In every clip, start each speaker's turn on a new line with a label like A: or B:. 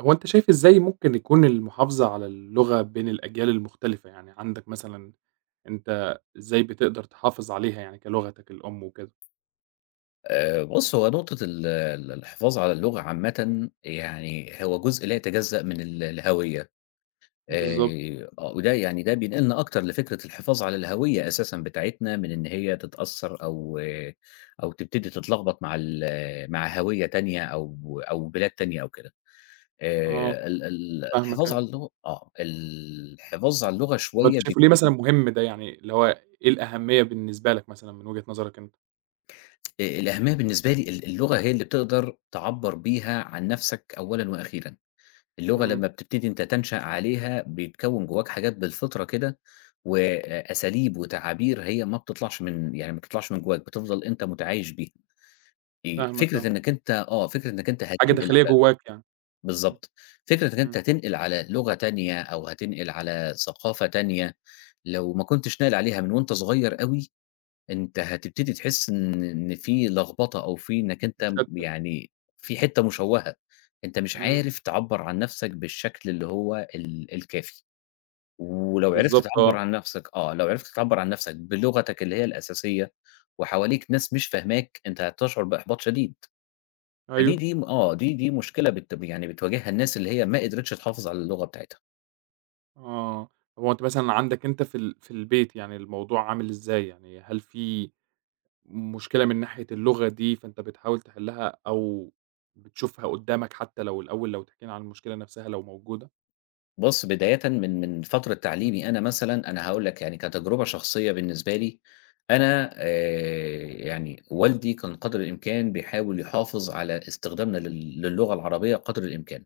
A: هو أنت شايف إزاي ممكن يكون المحافظة على اللغة بين الأجيال المختلفة؟ يعني عندك مثلًا أنت إزاي بتقدر تحافظ عليها يعني كلغتك الأم وكده؟
B: بُص، هو نقطة ال ال الحفاظ على اللغة عامةً، يعني هو جزء لا يتجزأ من الهوية.
A: بالضبط،
B: وده يعني ده بينقلنا أكتر لفكرة الحفاظ على الهوية أساسًا بتاعتنا من إن هي تتأثّر أو تبتدي تتلخبط مع مع هوية تانية أو بلاد تانية أو كده.
A: آه،
B: ال ال
A: فاهمك
B: الحفاظ
A: أيوه.
B: على اللغة الحفاظ على اللغة
A: طب أنت
B: شوية
A: شايفه ليه مثلًا
B: بيبتدي.
A: مهم ده يعني، اللي هو إيه الأهمية بالنسبة لك مثلًا من وجهة نظرك أنت؟
B: الأهمية بالنسبة لي اللغة هي اللي بتقدر تعبّر بيها عن نَفْسك أولًا وأخيرًا. اللغة
A: إمم،
B: لمّا بتبتدي أنت تنشأ عليها، بيتكوّن جواك حاجات بالفطرة كده، وأساليب وتعابير هي ما بتطلعش من، يعني ما بتطلعش من جواك، بتفضل أنت متعايش بيها.
A: فاهمك
B: فكرة
A: آه،
B: إنّك أنت فكرة إنّك أنت
A: حاجة
B: هتنقل
A: داخلية
B: على.
A: جواك يعني، إمم،
B: بالضبط. فكرة إنّك أنت
A: إمم،
B: هتنقل على لغة تانية أو هتنقل على ثقافة تانية، لو ما كنتش ناقل عليها من وأنت صغير أوي، أنت هتبتدي تحس إن في لخبطة أو في إنك أنت
A: مشتت،
B: م يعني في حتّة مشوّهة، أنت مش
A: إمم،
B: عارف تعبّر عن نَفْسك بالشكل اللي هو الكافي، ولو عرفت
A: بالضبط
B: تعبّر
A: آه،
B: عن نَفْسك آه، لو عرفت تعبّر عن نَفْسك بلغتك اللي هي الأساسية وحواليك ناس مش فاهماك، أنت هتشعر بإحباط شديد، فدي
A: أيوه،
B: دي م آه، دي دي مشكلة بت يعني بتواجهها الناس اللي هي ما قدرتش تحافظ على اللغة بتاعتها.
A: آه، طب هو أنت مثلًا عندك أنت في البيت يعني الموضوع عامل إزاي يعني، هل في مشكلة من ناحية اللغة دي، فأنت بتحاول تحلّها أو بتشوفها قدّامك حتى لو الأول لو تحكي لنا عن المشكلة نفسها لو موجودة،
B: بُص، بدايةً من فترة
A: إمم.
B: تعليمي أنا مثلًا، أنا هاقول لك يعني كتجربة شخصية بالنسبة لي. أنا يعني والدي كان قدر الإمكان بيحاول يحافظ على استخدامنا للغة العربية قدر الإمكان.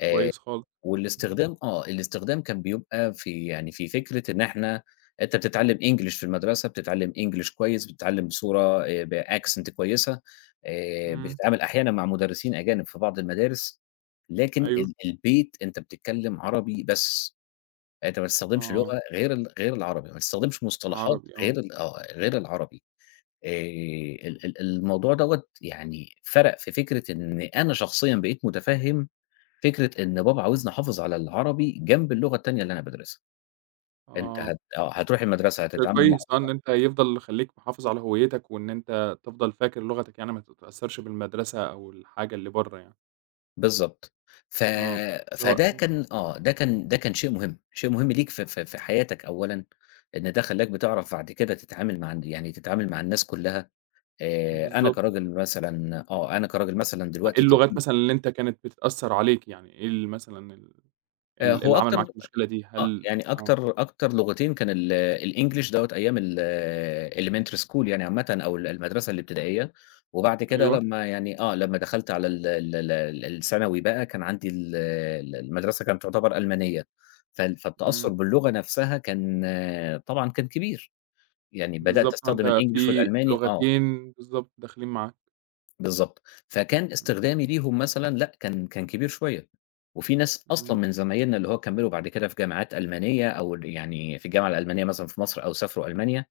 B: آآ
A: كويس خالص، إمم،
B: والاستخدام الاستخدام كان بيبقى في، يعني في فكرة إن إحنا، أنت بتتعلّم English في المدرسة، بتتعلّم English كويس، بتتعلّم بصورة بaccent كويسة.
A: إمم،
B: بتتعامل أحيانًا مع مدرسين أجانب في بعض المدارس، لكن
A: أيوه،
B: البيت أنت بتتكلّم عربي بس، أنت ما بتستخدمش
A: آه،
B: لغة غير العربي، ما بتستخدمش مصطلحات
A: عربي آه،
B: غير العربي. آآ ال ال الموضوع دوّة، يعني فرَق في فكرة إن أنا شخصيًا بقيت مُتفهِّم فكرة إن بابا عاوزني أحافظ على العربي جنب اللغة التانية اللي أنا بادرسها. أنت
A: آه،
B: هت آه، هتروح المدرسة
A: شيء
B: هتتعامل مع.
A: كويس آه، إن أنت يفضل خلّيك محافظ على هويتك وإن أنت تفضل فاكر لغتك يعني ما تتأثّرش بالمدرسة أو الحاجة اللي برّه يعني،
B: بالضبط. ف
A: آه، اللي
B: فده
A: هو
B: كان ده كان شيء مهم، شيء مهم ليك في حياتك أولًا، إن ده خلّاك بتعرف بعد كده تتعامل مع يعني تتعامل مع الناس كلّها. أنا
A: بالضبط،
B: كراجل مثلًا أنا كراجل مثلًا
A: آه،
B: دلوقتي
A: إيه اللغات
B: طبيب.
A: مثلًا اللي أنت كانت بتتأثّر عليك يعني، إيه ال مثلًا ال ال
B: هو
A: اللي عمل
B: أكتر
A: معاك المشكلة دي؟ هل آه،
B: أكتر لغتين كان الEnglish دوّة أيام elementary school، يعني عامةً أو المدرسة الابتدائية. وبعد كده
A: أيوه،
B: لمّا، يعني لمّا دخلت على ال ال ال ال الثانوي بقى، كان عندي ال ال المدرسة كانت تعتبر ألمانية. فالتأثُّر
A: إمم.
B: باللغة نفسها كان طبعًا كان كبير. يعني بدأت
A: بالضبط، آه، أنت
B: أستخدم الEnglish
A: في
B: والألماني
A: لغتين بالضبط داخلين معاك.
B: بالضبط. فكان
A: إمم،
B: استخدامي ليهم مثلًا لأ، كان كبير شوية. وفي ناس أصلًا
A: إمم،
B: من زمايلنا اللي هو كمّلوا بعد كده في جامعات ألمانية أو يعني في الجامعة الألمانية مثلًا في مصر أو سافروا ألمانيا.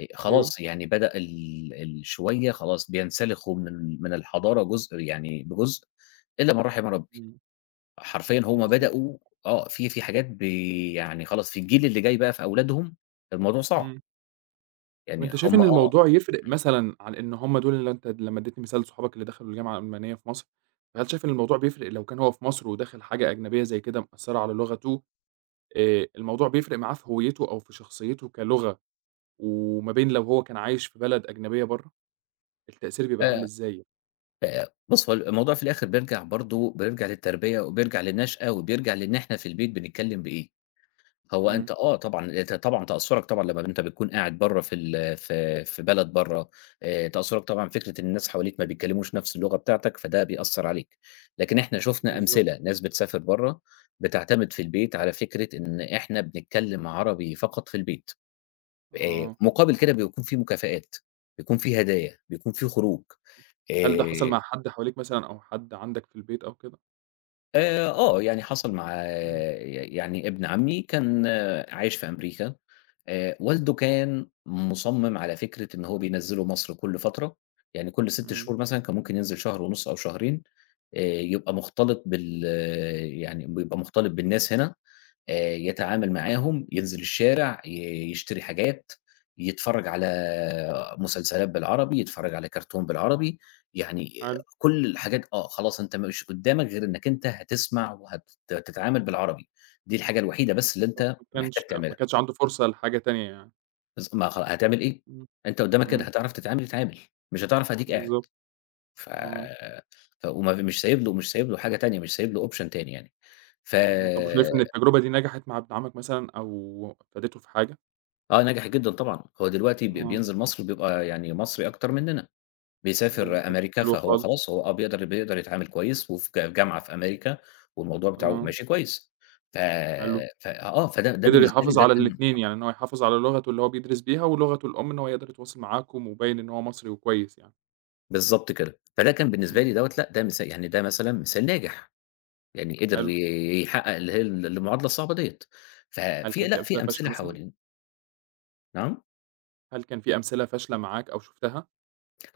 A: أيوه،
B: خلاص يعني بدأ ال ال شوية خلاص بينسلخوا من الحضارة جزء، يعني بجزء، إلا من رحم ربي.
A: إمم،
B: حرفيًا هم
A: بالضبط،
B: بدأوا آه، في في حاجات ب، يعني خلاص في الجيل اللي جاي بقى في أولادهم الموضوع صعب،
A: إمم. طب
B: يعني
A: أنت شايف
B: هم
A: إن
B: آه.
A: الموضوع يفرق مثلًا عن إن هم دول اللي أنت لمّا ادّيتني مثال صحابك اللي دخلوا الجامعة الألمانية في مصر، فهل شايف إن الموضوع بيفرق لو كان هو في مصر وداخل حاجة أجنبية زي كده مأثّرة على لغته، الموضوع بيفرق معاه في هويته أو في شخصيته كلغة، وما بين لو هو كان عايش في بلد أجنبية برّه، التأثير بيبقى عامل
B: إمم.
A: إزاي؟
B: بُص، هو الموضوع في الآخر بيرجع برضه، بيرجع للتربية وبيرجع للنشأة وبيرجع لإن إحنا في البيت بنتكلّم بإيه. هو
A: إمم،
B: أنت طبعًا، أنت طبعًا تأثُّرك طبعًا لمّا أنت بتكون قاعد برّه في ال في في بلد برّه. تأثُّرك طبعًا فكرة إن الناس حواليك ما بيتكلّموش نفس اللغة بتاعتك، فده بيأثّر عليك. لكن إحنا شُفنا
A: بالضبط،
B: أمثلة، ناس بتسافر برّه بتعتمد في البيت على فكرة إن إحنا بنتكلّم عربي فقط في البيت.
A: آه.
B: مُقابل كده بيكون في مكافآت، بيكون في هدايا، بيكون في خروج.
A: هل ده حصل
B: آآ
A: مع حد حواليك مثلًا أو حد عندك في البيت أو كده؟
B: آه، يعني حصل مع ي،
A: إمم،
B: يعني ابن عمي كان عايش في أمريكا. والده كان مُصمِّم على فكرة إن هو بينزّله مصر كل فترة. يعني كل 6
A: إمم،
B: شهور مثلًا كان ممكن ينزل شهر ونُص أو شهرين. يبقى مختلط بال، يعني بيبقى مختلط بالناس هنا. يتعامل معاهم، ينزل الشارع، ي يشتري حاجات، يتفرّج على مسلسلات بالعربي، يتفرّج على كرتون بالعربي، يعني
A: حلو،
B: كل الحاجات خلاص أنت مش قدّامك غير إنّك أنت هتسمع وهت هتتعامل بالعربي، دي الحاجة الوحيدة بس اللي
A: طَب
B: أنت
A: ما
B: محتاج
A: كانش ما
B: تعملها.
A: كانش عنده فرصة لحاجة تانية يعني،
B: بس ما خ هتعمل إيه؟
A: إمم،
B: أنت قدّامك كده
A: إمم،
B: هتعرف تتعامل، اتعامل، مش هتعرف أديك قاعد.
A: بالضبط،
B: ف
A: آه،
B: ف وما في، مش سايب له، مش سايب له حاجة تانية، مش سايب له option تاني يعني. ف.
A: إمم، طَب وشايف إن التجربة دي نجحت مع ابن عمك مثلًا أو فادته في حاجة؟
B: آه، ناجح جدًا طبعًا، هو دلوقتي ب
A: آه،
B: بينزل مصر بيبقى يعني مصري أكتر مننا. بيسافر
A: بالضبط،
B: أمريكا،
A: حلو
B: فهو
A: خالص،
B: خلاص هو بيقدر يتعامل كويس، وفي ج جامعة في أمريكا، والموضوع بتاعه
A: آه،
B: ماشي كويس. ف
A: حلو،
B: ف فده ده
A: قدر
B: بالنسبة لي
A: يحافظ
B: ده
A: على
B: كان.
A: الاتنين يعني إن هو يحافظ على لغته اللي هو بيدرس بيها ولغته الأم إن هو يقدر يتواصل معاكم وباين إن هو مصري وكويس يعني،
B: بالضبط كده، فده كان بالنسبة
A: إمم،
B: لي دوّة لأ، ده مثا، يعني ده مثلًا مثال ناجح، يعني قدر
A: حلو،
B: ي يحقق اللي هي المعادلة الصعبة ديّة.
A: هل
B: ففي
A: كان في
B: لأ،
A: أمثلة
B: في أمثلة
A: فاشلة مثلًا؟
B: حوالينا. نعم؟
A: هل كان في أمثلة فاشلة معاك أو شُفتها؟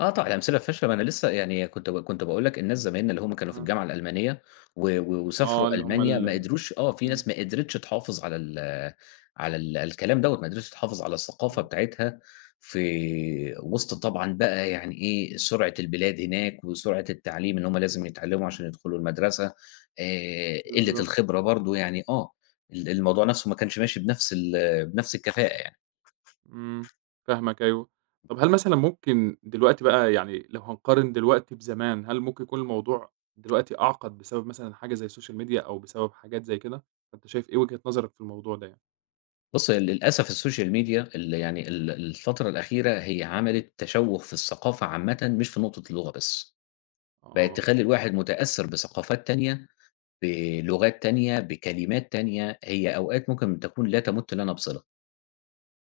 B: آه طبعًا الأمثلة فاشلة، ما أنا لسه يعني كنت باقول لك الناس زمايلنا اللي هم كانوا في
A: آه،
B: الجامعة الألمانية و و
A: آه،
B: وسافروا
A: اللي هم
B: ألمانيا ما
A: ال
B: قدروش في
A: إمم،
B: ناس ما قدرتش تحافظ على ال على ال الكلام دوّة، ما قدرتش تحافظ على الثقافة
A: إمم،
B: بتاعتها في وسط طبعًا بقى، يعني إيه، سرعة البلاد هناك وسرعة التعليم، إن هم لازم يتعلموا عشان يدخلوا المدرسة. قِلّة
A: بالضبط.
B: الخبرة برضه، يعني آه، ال الموضوع نَفْسه ما كانش ماشي بنَفْس بنَفْس الكفاءة يعني.
A: إمم، فاهمك أيوه. طب هل مثلًا ممكن دلوقتي بقى يعني لو هنقارن دلوقتي بزمان، هل ممكن يكون الموضوع دلوقتي أعقد بسبب مثلًا حاجة زي السوشيال ميديا أو بسبب حاجات زي كده؟ فأنت شايف إيه وجهة نظرك في الموضوع ده يعني؟
B: بُص، هي للأسف السوشيال ميديا يعني الفترة الأخيرة هي عملت تشوُّه في الثقافة عامةً مش في نقطة اللغة بس، بقت
A: آه،
B: تخلّي الواحد متأثّر بثقافات تانية، بلغات تانية، بكلمات تانية، هي أوقات ممكن تكون لا تَمُت لنا بصِلة،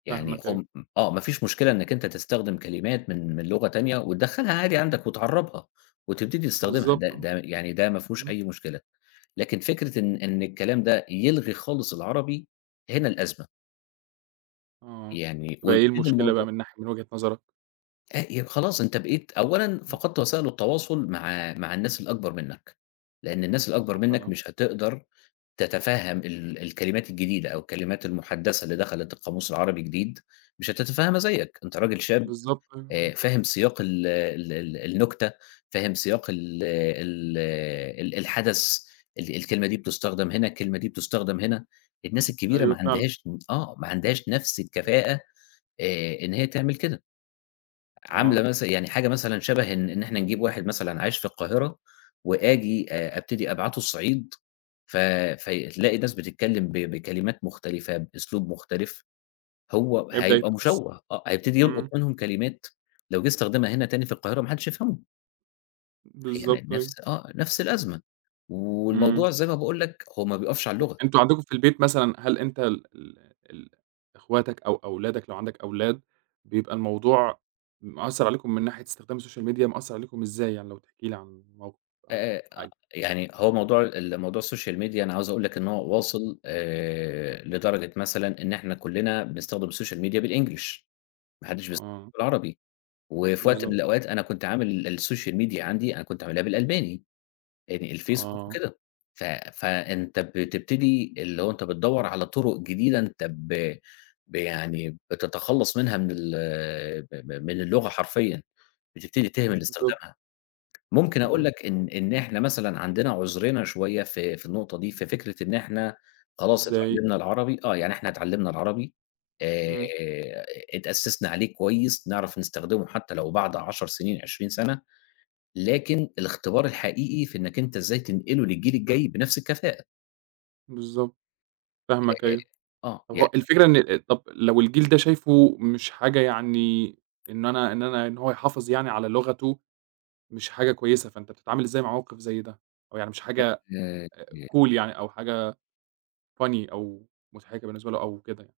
B: يعني
A: فاهمك أيوه،
B: هم ما فيش مشكلة إنّك أنت تستخدم كلمات من لغة تانية وتدخّلها عادي عندك وتعرّبها وتبتدي تستخدمها، ده
A: بالضبط آه،
B: ده يعني ده ما فيهوش
A: إمم،
B: أي مشكلة. لكن فكرة إن الكلام ده يلغي خالص العربي، هنا الأزمة.
A: آه.
B: يعني
A: طب إيه
B: ويبتدي
A: المشكلة
B: الموضوع.
A: بقى من وجهة نظرك؟
B: ي خلاص أنت بقيت أولًا
A: إمم،
B: فقدت وسائل التواصل مع مع الناس الأكبر منّك، لإن الناس الأكبر
A: حصل
B: منّك
A: آه،
B: مش هتقدر تتفهم الكلمات الجديدة أو الكلمات المُحدّثة اللي دخلت القاموس العربي جديد، مش هتتفهمها زيّك، أنت راجل شاب
A: بالضبط أيوه،
B: فاهم سياق ال ال ال النكتة، فاهم سياق ال ال ال الحدث، الكلمة دي بتستخدم هنا، الكلمة دي بتستخدم هنا، الناس
A: آه،
B: الكبيرة ما
A: أيوه فعلًا،
B: عندهاش ما عندهاش نفس الكفاءة إن هي تعمل كده. عاملة
A: آه،
B: مثلًا، يعني حاجة مثلًا شبه إن إحنا نجيب واحد مثلًا عايش في القاهرة وآجي أبتدي أبعته الصعيد، ف فتلاقي الناس بتتكلم ب بكلمات مختلفة، بأسلوب مختلف، هو
A: هيبدأ
B: هيبقى
A: يتأثر،
B: مشوَّه، هيبتدي يلقط
A: إمم،
B: منهم كلمات لو جه استخدمها هنا تاني في القاهرة ما حدش يفهمه، هي ن
A: بالضبط أيوه،
B: نفس نفس الأزمة،
A: إمم.
B: والموضوع زي ما باقول لك هو ما بيقفش على
A: طب
B: اللغة.
A: أنتم عندكم في البيت مثلًا هل أنت ال ال ال إخواتك أو أولادك لو عندك أولاد، بيبقى الموضوع مأثّر عليكم من ناحية استخدام السوشيال ميديا، مأثّر عليكم إزاي يعني لو تحكي لي عن موقف أو
B: آآ آآ
A: حاجة؟
B: يعني هو موضوع موضوع السوشيال ميديا، أنا عاوز أقول لك إن هو واصل لدرجة مثلًا إن إحنا كُلّنا بنستخدم السوشيال ميديا بالEnglish، ما حدّش بيستخدمها
A: آه،
B: بالعربي. وفي وقت من
A: بالضبط،
B: الأوقات أنا كنت عامل السوشيال ميديا عندي، أنا كنت عاملها بالألباني، يعني الفيسبوك
A: آه،
B: وكده. ف فأنت بتبتدي اللي هو أنت بتدوّر على طُرق جديدة، أنت ب ب يعني بتتخلّص منها من ال ب ب من اللغة حرفيًا، بتبتدي تهمل
A: بالضبط،
B: استخدامها. ممكن أقول
A: إمم،
B: لك إن إحنا مثلًا عندنا عُذرنا شوية في النقطة دي، في فكرة إن إحنا خلاص
A: إزاي؟
B: اتعلّمنا العربي يعني إحنا اتعلّمنا العربي، آآ،
A: إمم،
B: اتأسّسنا عليه كويس، نعرف نستخدمه حتى لو بعد 10 سنين، 20 سَنة. لكن الاختبار الحقيقي في إنّك أنت إزاي تنقله للجيل الجاي بنفس الكفاءة.
A: بالضبط، فاهمك أيوه.
B: آه،
A: طب هو الفكرة إن طب لو الجيل ده شايفه مش حاجة يعني إن هو يحافظ يعني على لغته مش حاجة كويسة، فأنت بتتعامل إزاي مع موقف زي ده؟ أو يعني مش حاجة
B: يعني.
A: cool يعني أو حاجة funny أو مضحكة بالنسبة له أو كده يعني،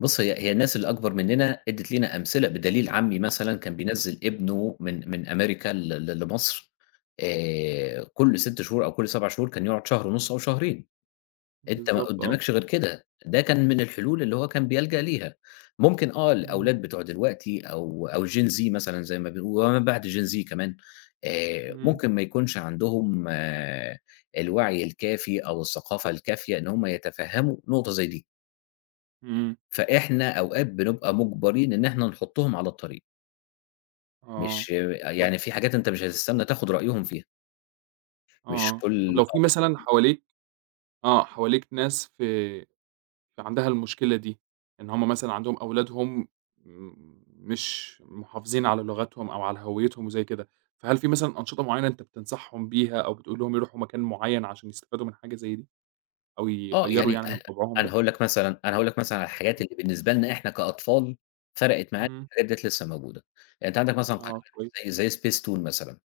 B: بُص، هي هي الناس اللي أكبر مننا ادّت لينا أمثلة، بدليل عمي مثلًا كان
A: إمم،
B: بينزّل ابنه من من أمريكا ل ل لمصر. كل 6 شهور أو كل 7 شهور كان يقعد شهر ونُص أو شهرين. أنت ما
A: بالضبط آه،
B: قدّامكش غير كده، ده كان من الحلول اللي هو كان بيلجأ ليها. ممكن
A: إمم،
B: الأولاد بتوع دلوقتي أو Gen Z مثلًا زي ما بيقولوا، وما بعد Gen Z كمان،
A: إمم،
B: ممكن ما يكونش عندهم الوعي الكافي أو الثقافة الكافية إن هم يتفهّموا نقطة زي دي.
A: إمم،
B: فإحنا أوقات بنبقى مُجبرين إن إحنا نحُطّهم على الطريق،
A: آه،
B: مش،
A: طب
B: يعني في حاجات أنت مش هتستنى تاخد رأيهم فيها، مش
A: آه، طب
B: كل
A: لو في
B: آه، مش
A: مثلًا
B: كل.
A: حواليك ناس في عندها المشكلة دي، إن هُم مثلًا عندهم أولادهم م مش محافظين على لغتهم أو على هويتهم وزي كده، فهل في مثلًا أنشطة معينة أنت بتنصحهم بيها أو بتقول لهم يروحوا مكان معين عشان يستفادوا من حاجة زي دي، أو
B: آه،
A: يغيّروا
B: يعني
A: يعني
B: أ
A: من طبعهم
B: أنا
A: ده؟
B: هاقول لك مثلًا، أنا هاقول لك مثلًا على الحاجات اللي بالنسبة لنا إحنا كأطفال فرقت معانا،
A: إمم،
B: الحاجات ديّة لسه موجودة. يعني أنت عندك مثلًا
A: آه
B: قنوات
A: كويس،
B: زي Space Toon مثلًا.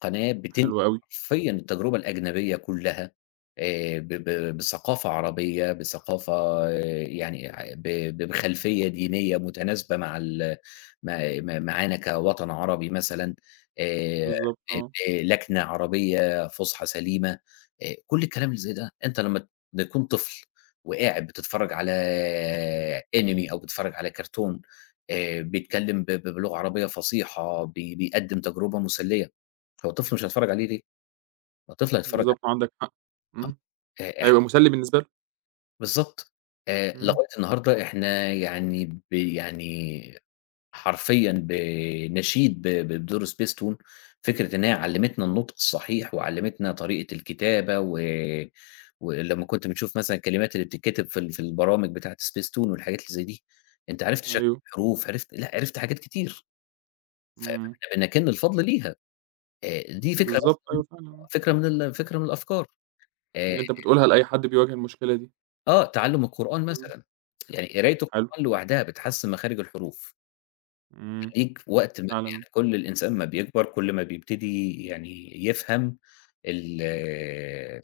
B: قناة بتنقل
A: حلو أوي،
B: حرفيًا التجربة الأجنبية كلّها ب ب بثقافة عربية، بثقافة يعني ع ب ب، بخلفية دينية متناسبة مع ما ما معانا كوطن عربي مثلًا. آآ
A: بالضبط
B: ب
A: آه.
B: بلكنة عربية فُصحى سليمة. كل الكلام اللي زي ده، أنت لمّا تكون طفل وقاعد بتتفرّج على Anime أو بتتفرّج على كرتون بيتكلّم ب ب بلغة عربية فصيحة، بيقدّم تجربة مسلية. هو الطفل مش هيتفرّج عليه ليه؟ ما الطفل هيتفرّج
A: بالضبط،
B: عليه.
A: عندك حق. إمم،
B: آه، إح
A: هيبقى مسلّي بالنسبة له.
B: بالضبط.
A: إمم،
B: لغاية النهارده إحنا يعني ب، يعني حرفيًا بنشيد بدور سبيستون، فكرة إن هي علّمتنا النطق الصحيح وعلّمتنا طريقة الكتابة. و ولمّا كنت بتشوف مثلًا الكلمات اللي بتتكتب في ال في البرامج بتاعة سبيستون والحاجات اللي زي دي، أنت عرفت شكل
A: أيوه،
B: الحروف، عرفت لأ، عرفت حاجات كتير،
A: إمم،
B: فإحنا بنَكِن الفضل ليها. دي فكرة
A: بالضبط،
B: مثلًا،
A: أيوه فعلًا آه،
B: فكرة من ال فكرة من الأفكار. آآ
A: اللي أنت بتقولها لأي حد بيواجه المشكلة دي.
B: تعلُّم القرآن
A: إمم،
B: مثلًا، يعني قراية
A: حلو،
B: القرآن لوحدها بتحسِّن مخارج الحروف،
A: إمم،
B: تخلّيك وقت ما،
A: فعلًا
B: يعني كل الإنسان ما بيكبر كل ما بيبتدي، يعني يفهم ال ال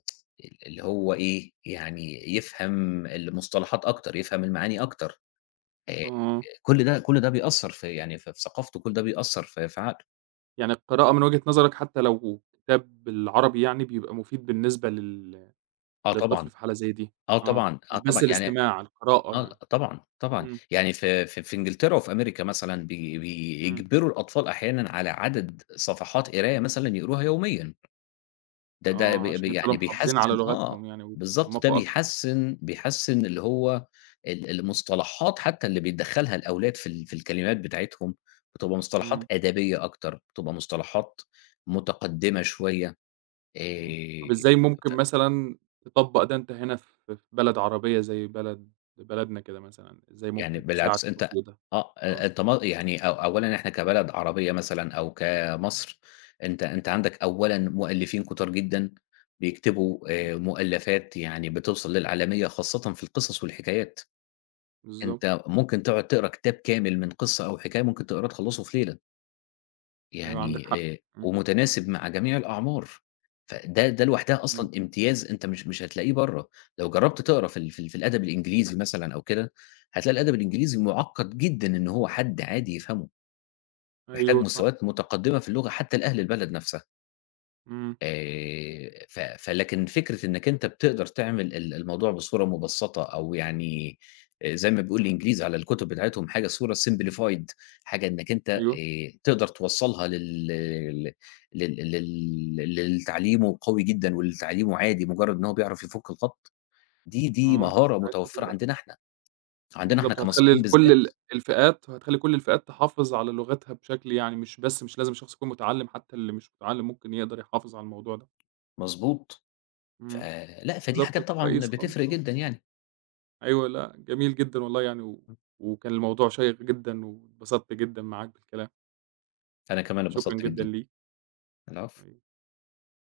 B: اللي هو إيه، يعني يفهم المصطلحات أكتر، يفهم المعاني أكتر. آآ
A: آه، آه،
B: كل ده كل ده بيأثّر في، يعني في في ثقافته، كل ده بيأثّر في في عقله.
A: يعني القراءة من وجهة نظرك حتى لو كتاب بالعربي يعني بيبقى مفيد بالنسبة
B: آه
A: للطفل
B: طبعًا،
A: في حالة زي دي،
B: آه
A: آه،
B: طبعًا، آه
A: مش
B: طبعًا،
A: بس
B: يعني
A: الاستماع، القراءة يعني.
B: لأ طبعًا، طبعًا.
A: إمم،
B: يعني في في في إنجلترا وفي أمريكا مثلًا،
A: إمم،
B: بيجبروا الأطفال أحيانًا على عدد صفحات قراية مثلًا يقروها يوميًا. ده ده ب
A: آه،
B: ب،
A: عشان يفضلوا
B: يعني
A: محافظين على
B: بيحسّن
A: لغتهم يعني
B: بالضبط. ده
A: ويتعمقوا أكتر،
B: بيحسّن بيحسّن اللي هو المصطلحات حتّى اللي بيتدخّلها الأولاد في في الكلمات بتاعتهم، بتبقى مصطلحات
A: إمم.
B: أدبية أكتر، بتبقى مصطلحات متقدّمة شوية.
A: إمم.
B: آآ
A: طب إزاي ممكن
B: ف
A: مثلًا تطبّق ده أنت هنا في بلد عربية زي بلدنا كده مثلًا، إزاي
B: يعني
A: ممكن تساعد
B: بالعكس
A: في
B: أنت
A: التطبيق ده؟
B: آه، أ
A: آه.
B: أنت م، يعني أو أولًا إحنا كبلد عربية مثلًا أو
A: إمم،
B: كمصر، أنت أنت عندك أولًا مؤلفين كتار جدًا بيكتبوا
A: إمم.
B: مؤلفات يعني بتوصل للعالمية خاصةً في القصص والحكايات.
A: بالضبط،
B: أنت ممكن تقعد تقرا كتاب كامل من قصة أو حكاية ممكن تقراه تخلّصه في ليلة.
A: أيوه عندك
B: يعني
A: حق. إمم،
B: ومتناسب مع جميع الأعمار، فده ده لوحدها
A: إمم.
B: أصلًا امتياز أنت مش مش هتلاقيه برّه. لو جرّبت تقرا في ال في ال في الأدب الإنجليزي مثلًا أو كده، هتلاقي الأدب الإنجليزي مُعقّد جدًا إن هو حد عادي يفهمه، محتاج
A: أيوه صح،
B: مستويات متقدمة في اللغة حتى لأهل البلد نفسها.
A: إمم،
B: ف فلكن فكرة إنّك أنت بتقدر تعمل الموضوع بصورة مُبسّطة أو يعني زي ما بيقول الإنجليز على الكُتب بتاعتهم حاجة صورة simplified، حاجة إنّك أنت
A: أيوه،
B: تقدر توصّلها لل للي تعليمه قوي جدًا واللي تعليمه عادي، مُجرّد إن هو بيعرف يفُك الخط. دي دي
A: آه.
B: مهارة
A: ساعتها
B: متوفّرة
A: تبقى
B: عندنا إحنا، عندنا إحنا
A: بالضبط،
B: كمصريين بالذات.
A: هتخلّي كل الفئات تحافظ على لغتها بشكل يعني مش بس مش لازم الشخص يكون متعلّم، حتى اللي مش متعلّم ممكن يقدر يحافظ على الموضوع ده.
B: مضبوط.
A: إمم،
B: فلأ، فدي حاجات
A: بالضبط،
B: طبعًا
A: كويس خالص،
B: بتفرق
A: آه.
B: جدًا يعني.
A: أيوه، لأ، جميل جدًا والله يعني وكان الموضوع شيّق جدًا واتبسطت جدًا معاك بالكلام،
B: أنا كمان
A: شكرًا
B: اتبسطت
A: جدًا
B: جدًا.
A: ليك،
B: العفو.
A: أيوه.